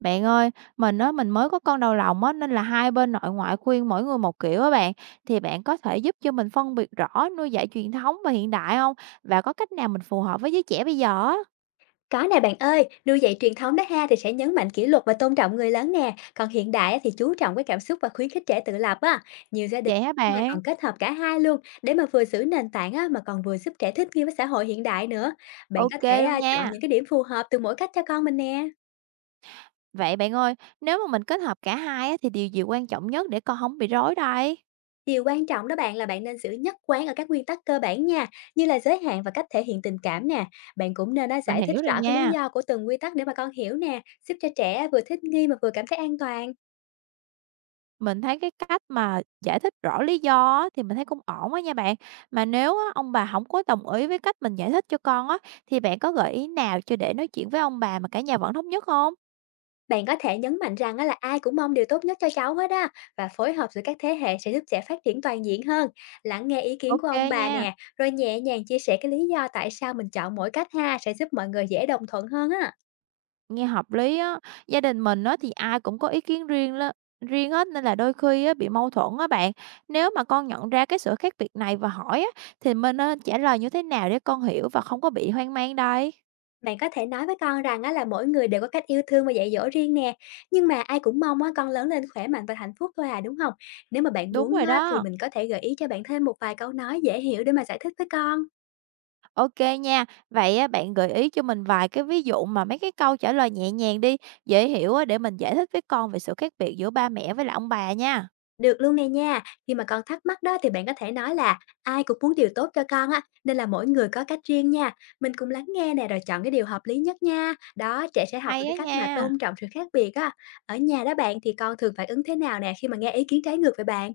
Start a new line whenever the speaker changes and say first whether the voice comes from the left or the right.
right: Bạn ơi, mình á, mình mới có con đầu lòng á, nên là hai bên nội ngoại khuyên mỗi người một kiểu á bạn. Thì bạn có thể giúp cho mình phân biệt rõ nuôi dạy truyền thống và hiện đại không? Và có cách nào mình phù hợp với giới trẻ bây giờ á?
left: Có nè bạn ơi, nuôi dạy truyền thống đó ha thì sẽ nhấn mạnh kỷ luật và tôn trọng người lớn nè, còn hiện đại á thì chú trọng cái cảm xúc và khuyến khích trẻ tự lập á. Nhiều gia đình
right: Vậy hả
left: mà
right: bạn?
left: còn kết hợp cả hai luôn để mà vừa giữ nền tảng á, mà còn vừa giúp trẻ thích nghi với xã hội hiện đại nữa. Bạn có
right: Ok
left: thể
right: luôn
left: chọn
right: nha.
left: những cái điểm phù hợp từ mỗi cách cho con mình nè.
right: Vậy bạn ơi, nếu mà mình kết hợp cả hai á, thì điều gì quan trọng nhất để con không bị rối đây?
left: Điều quan trọng đó bạn là bạn nên giữ nhất quán ở các nguyên tắc cơ bản nha, như là giới hạn và cách thể hiện tình cảm nè. Bạn cũng nên
right: Mình
left: giải thích
right: hiểu rồi
left: rõ cái lý
right: nha.
left: do của từng quy tắc để mà con hiểu nè, giúp cho trẻ vừa thích nghi mà vừa cảm thấy an toàn.
right: Mình thấy cái cách mà giải thích rõ lý do á, thì mình thấy cũng ổn á nha bạn. Mà nếu á, ông bà không có đồng ý với cách mình giải thích cho con á, thì bạn có gợi ý nào cho để nói chuyện với ông bà mà cả nhà vẫn thống nhất không?
left: Bạn có thể nhấn mạnh rằng á là ai cũng mong điều tốt nhất cho cháu hết á, và phối hợp giữa các thế hệ sẽ giúp trẻ phát triển toàn diện hơn. Lắng nghe ý kiến của
right: OK
left: ông bà
right: nha,
left: nè, rồi nhẹ nhàng chia sẻ cái lý do tại sao mình chọn mỗi cách ha sẽ giúp mọi người dễ đồng thuận hơn á.
right: nghe hợp lý á. Gia đình mình á, thì ai cũng có ý kiến riêng riêng hết nên là đôi khi á, bị mâu thuẫn á bạn. Nếu mà con nhận ra cái sự khác biệt này và hỏi á, thì mình nên trả lời như thế nào để con hiểu và không có bị hoang mang đây?
left: Bạn có thể nói với con rằng á là mỗi người đều có cách yêu thương và dạy dỗ riêng nè, nhưng mà ai cũng mong á con lớn lên khỏe mạnh và hạnh phúc thôi à, đúng không? Nếu mà bạn
right: Đúng
left: muốn
right: rồi
left: á thì
right: đó.
left: mình có thể gợi ý cho bạn thêm một vài câu nói dễ hiểu để mà giải thích với con.
right: OK nha. Vậy á, bạn gợi ý cho mình vài cái ví dụ mà mấy cái câu trả lời nhẹ nhàng đi, dễ hiểu á, để mình giải thích với con về sự khác biệt giữa ba mẹ với lại ông bà nha.
left: Được luôn nè nha. Khi mà con thắc mắc đó thì bạn có thể nói là ai cũng muốn điều tốt cho con á, nên là mỗi người có cách riêng nha. Mình cùng lắng nghe nè rồi chọn cái điều hợp lý nhất nha. Đó, trẻ sẽ học
right: Hay
left: được cái
right: á
left: cách mà
right: nha.
left: tôn trọng sự khác biệt á. Ở nhà đó bạn thì con thường phản ứng thế nào nè khi mà nghe ý kiến trái ngược với bạn?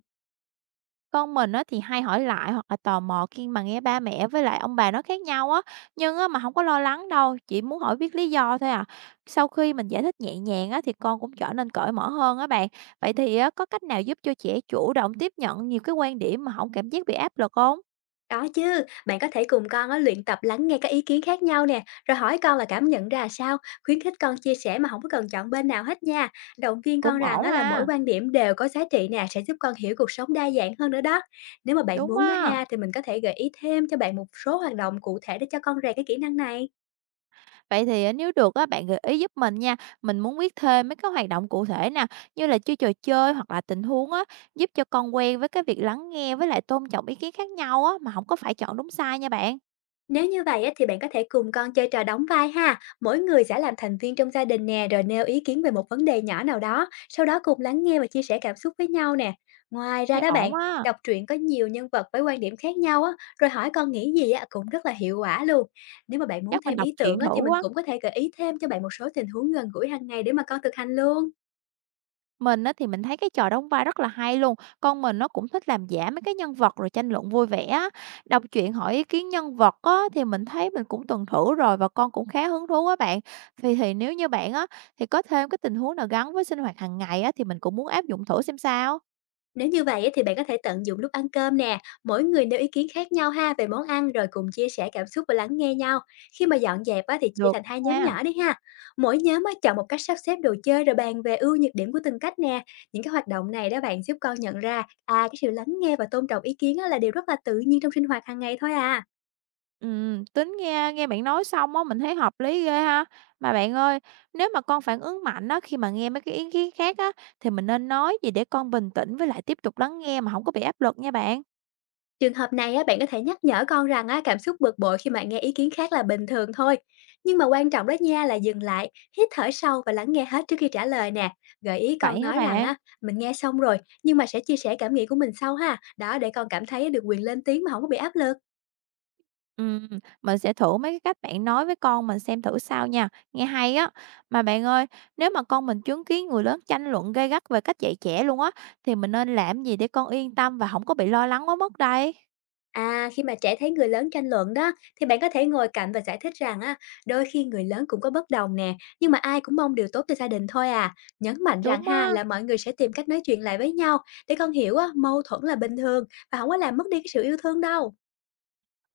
right: Con mình á, thì hay hỏi lại hoặc là tò mò khi mà nghe ba mẹ với lại ông bà nói khác nhau á, nhưng á, mà không có lo lắng đâu, chỉ muốn hỏi biết lý do thôi à. Sau khi mình giải thích nhẹ nhàng á, thì con cũng trở nên cởi mở hơn á bạn. Vậy thì á, có cách nào giúp cho trẻ chủ động tiếp nhận nhiều cái quan điểm mà không cảm giác bị áp lực không?
left: Có chứ, bạn có thể cùng con á, luyện tập lắng nghe các ý kiến khác nhau nè, rồi hỏi con là cảm nhận ra sao, khuyến khích con chia sẻ mà không có cần chọn bên nào hết nha. Động viên con
right: Cũng
left: rằng
right: ổn
left: á, là mỗi
right: ha.
left: quan điểm đều có giá trị nè, sẽ giúp con hiểu cuộc sống đa dạng hơn nữa đó. Nếu mà bạn
right: Đúng
left: muốn đó
right: á.
left: ha, thì mình có thể gợi ý thêm cho bạn một số hoạt động cụ thể để cho con rèn cái kỹ năng này.
right: Vậy thì, à, nếu được á, bạn gợi ý giúp mình nha. Mình muốn biết thêm mấy cái hoạt động cụ thể nè, như là chơi trò chơi hoặc là tình huống á, giúp cho con quen với cái việc lắng nghe với lại tôn trọng ý kiến khác nhau á, mà không có phải chọn đúng sai nha bạn.
left: Nếu như vậy á, thì bạn có thể cùng con chơi trò đóng vai ha. Mỗi người sẽ làm thành viên trong gia đình nè, rồi nêu ý kiến về một vấn đề nhỏ nào đó. Sau đó cùng lắng nghe và chia sẻ cảm xúc với nhau nè. Ngoài ra
right: Thấy
left: đó bạn,
right: ổn á,
left: đọc truyện có nhiều nhân vật với quan điểm khác nhau á, rồi hỏi con nghĩ gì á, cũng rất là hiệu quả luôn. Nếu mà bạn muốn
right: chắc mình
left: thêm
right: đọc
left: ý tưởng
right: truyện
left: á,
right: thử
left: thì mình
right: quá.
left: cũng có thể gợi ý thêm cho bạn một số tình huống gần gũi hàng ngày để mà con thực hành luôn.
right: Mình á thì mình thấy cái trò đóng vai rất là hay luôn, con mình nó cũng thích làm giả mấy cái nhân vật rồi tranh luận vui vẻ á. Đọc truyện hỏi ý kiến nhân vật á thì mình thấy mình cũng từng thử rồi và con cũng khá hứng thú á bạn. Thì nếu như bạn á thì có thêm cái tình huống nào gắn với sinh hoạt hàng ngày á thì mình cũng muốn áp dụng thử xem sao.
left: Nếu như vậy á, thì bạn có thể tận dụng lúc ăn cơm nè, mỗi người nêu ý kiến khác nhau ha về món ăn rồi cùng chia sẻ cảm xúc và lắng nghe nhau. Khi mà dọn dẹp á, thì chia
right: Được
left: thành hai nhóm
right: nha.
left: nhỏ đi ha. Mỗi nhóm á, chọn một cách sắp xếp đồ chơi rồi bàn về ưu nhược điểm của từng cách nè. Những cái hoạt động này đó bạn giúp con nhận ra cái sự lắng nghe và tôn trọng ý kiến á, là điều rất là tự nhiên trong sinh hoạt hàng ngày thôi à.
right: Tính nghe nghe bạn nói xong á mình thấy hợp lý ghê ha. Mà bạn ơi, nếu mà con phản ứng mạnh á khi mà nghe mấy cái ý kiến khác á thì mình nên nói gì để con bình tĩnh với lại tiếp tục lắng nghe mà không có bị áp lực nha bạn.
left: Trường hợp này á, bạn có thể nhắc nhở con rằng á, cảm xúc bực bội khi mà nghe ý kiến khác là bình thường thôi. Nhưng mà quan trọng đó nha là dừng lại, hít thở sâu và lắng nghe hết trước khi trả lời nè. Gợi ý con
right: Vậy hả
left: nói rằng
right: bạn?
left: á, mình nghe xong rồi nhưng mà sẽ chia sẻ cảm nghĩ của mình sau ha. Đó để con cảm thấy được quyền lên tiếng mà không có bị áp lực.
right: Ừm, mình sẽ thử mấy cái cách bạn nói với con mình xem thử sao nha, nghe hay á. Mà bạn ơi, nếu mà con mình chứng kiến người lớn tranh luận gay gắt về cách dạy trẻ luôn á, thì mình nên làm gì để con yên tâm và không có bị lo lắng quá mức đây?
left: À, khi mà trẻ thấy người lớn tranh luận đó, thì bạn có thể ngồi cạnh và giải thích rằng á, đôi khi người lớn cũng có bất đồng nè, nhưng mà ai cũng mong điều tốt cho gia đình thôi à. Nhấn mạnh rằng
right: Đúng
left: ha
right: á,
left: là mọi người sẽ tìm cách nói chuyện lại với nhau để con hiểu á, mâu thuẫn là bình thường và không có làm mất đi cái sự yêu thương đâu.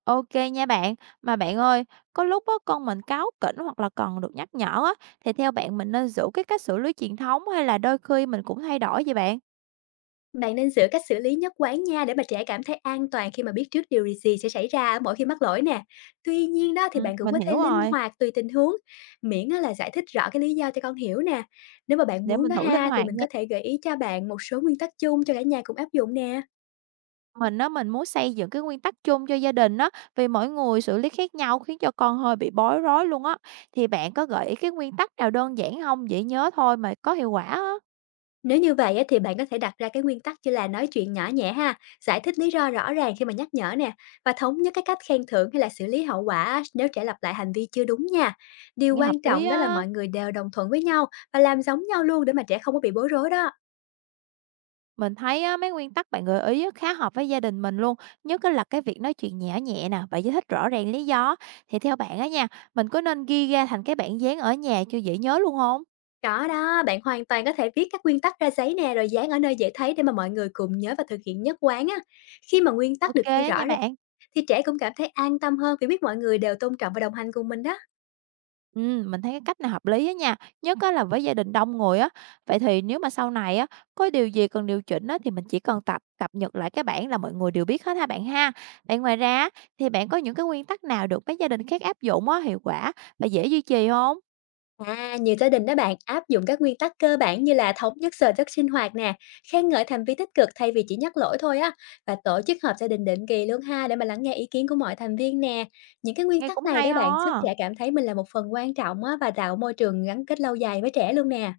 right: ok nha bạn. Mà bạn ơi, có lúc á, con mình cáu kỉnh hoặc là cần được nhắc nhở á, thì theo bạn mình nên giữ cái cách xử lý truyền thống hay là đôi khi mình cũng thay đổi vậy bạn?
left: Bạn nên giữ cách xử lý nhất quán nha để mà trẻ cảm thấy an toàn khi mà biết trước điều gì sẽ xảy ra mỗi khi mắc lỗi nè. Tuy nhiên đó thì
right: Ừ,
left: bạn cũng
right: mình
left: có thể
right: hiểu
left: linh
right: rồi,
left: hoạt tùy tình huống, miễn á là giải thích rõ cái lý do cho con hiểu nè. Nếu mà bạn
right: để
left: muốn
right: mình
left: đó
right: thử linh
left: ha thì
right: hoạt
left: mình
right: nha.
left: có thể gợi ý cho bạn một số nguyên tắc chung cho cả nhà cùng áp dụng nè.
right: Mình á, mình muốn xây dựng cái nguyên tắc chung cho gia đình á, vì mỗi người xử lý khác nhau khiến cho con hơi bị bối rối luôn á. Thì bạn có gợi ý cái nguyên tắc nào đơn giản không dễ nhớ thôi mà có hiệu quả á?
left: Nếu như vậy á, thì bạn có thể đặt ra cái nguyên tắc như là nói chuyện nhỏ nhẹ ha, giải thích lý do rõ ràng khi mà nhắc nhở nè, và thống nhất cái cách khen thưởng hay là xử lý hậu quả á, nếu trẻ lặp lại hành vi chưa đúng nha. Điều
right: Nghe hợp
left: quan
right: lý
left: trọng đó là
right: á.
left: mọi người đều đồng thuận với nhau và làm giống nhau luôn để mà trẻ không có bị bối rối đó.
right: Mình thấy á, mấy nguyên tắc bạn gợi ý á, khá hợp với gia đình mình luôn, nhất á là cái việc nói chuyện nhỏ nhẹ nè, và giải thích rõ ràng lý do. Thì theo bạn á nha, mình có nên ghi ra thành cái bảng dán ở nhà cho dễ nhớ luôn không?
left: Có đó, bạn hoàn toàn có thể viết các nguyên tắc ra giấy nè rồi dán ở nơi dễ thấy để mà mọi người cùng nhớ và thực hiện nhất quán á. Khi mà nguyên tắc
right: Ok
left: được ghi
right: á nha
left: rõ ra
right: bạn.
left: thì trẻ cũng cảm thấy an tâm hơn vì biết mọi người đều tôn trọng và đồng hành cùng mình đó.
right: Mình thấy cái cách này hợp lý á nha, nhất á là với gia đình đông người á. Vậy thì nếu mà sau này á, có điều gì cần điều chỉnh á, thì mình chỉ cần tập cập nhật lại cái bản là mọi người đều biết hết ha bạn ha. Vậy ngoài ra á, thì bạn có những cái nguyên tắc nào được mấy gia đình khác áp dụng á, hiệu quả và dễ duy trì không?
left: À, nhiều gia đình đó bạn áp dụng các nguyên tắc cơ bản như là thống nhất giờ giấc sinh hoạt nè, khen ngợi thành viên tích cực thay vì chỉ nhắc lỗi thôi á, và tổ chức họp gia đình định kỳ luôn ha để mà lắng nghe ý kiến của mọi thành viên nè. Những cái nguyên
right: Nghe
left: tắc
right: cũng
left: này
right: hay
left: đó bạn
right: ho
left: giúp
right: á.
left: trẻ cảm thấy mình là một phần quan trọng á và tạo môi trường gắn kết lâu dài với trẻ luôn nè.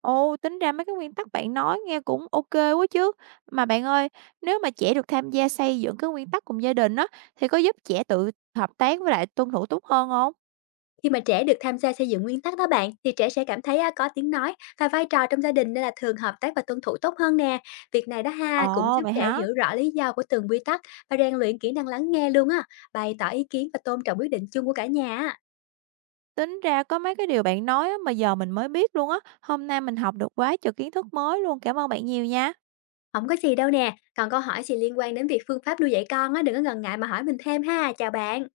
right: Ồ, tính ra mấy cái nguyên tắc bạn nói nghe cũng ok quá chứ. Mà bạn ơi, nếu mà trẻ được tham gia xây dựng cái nguyên tắc cùng gia đình á, thì có giúp trẻ tự hợp tác với lại tuân thủ tốt hơn không?
left: Khi mà trẻ được tham gia xây dựng nguyên tắc đó bạn, thì trẻ sẽ cảm thấy á, có tiếng nói và vai trò trong gia đình nên là thường hợp tác và tuân thủ tốt hơn nè. Việc này đó ha cũng
right: Ồ,
left: giúp
right: vậy
left: trẻ
right: hả?
left: hiểu rõ lý do của từng quy tắc và rèn luyện kỹ năng lắng nghe luôn á, bày tỏ ý kiến và tôn trọng quyết định chung của cả nhà á.
right: Tính ra có mấy cái điều bạn nói á, mà giờ mình mới biết luôn á. Hôm nay mình học được quá trời kiến thức mới luôn. Cảm ơn bạn nhiều nha.
left: Không có gì đâu nè, còn câu hỏi gì liên quan đến việc phương pháp nuôi dạy con á, đừng có ngần ngại mà hỏi mình thêm ha, chào bạn.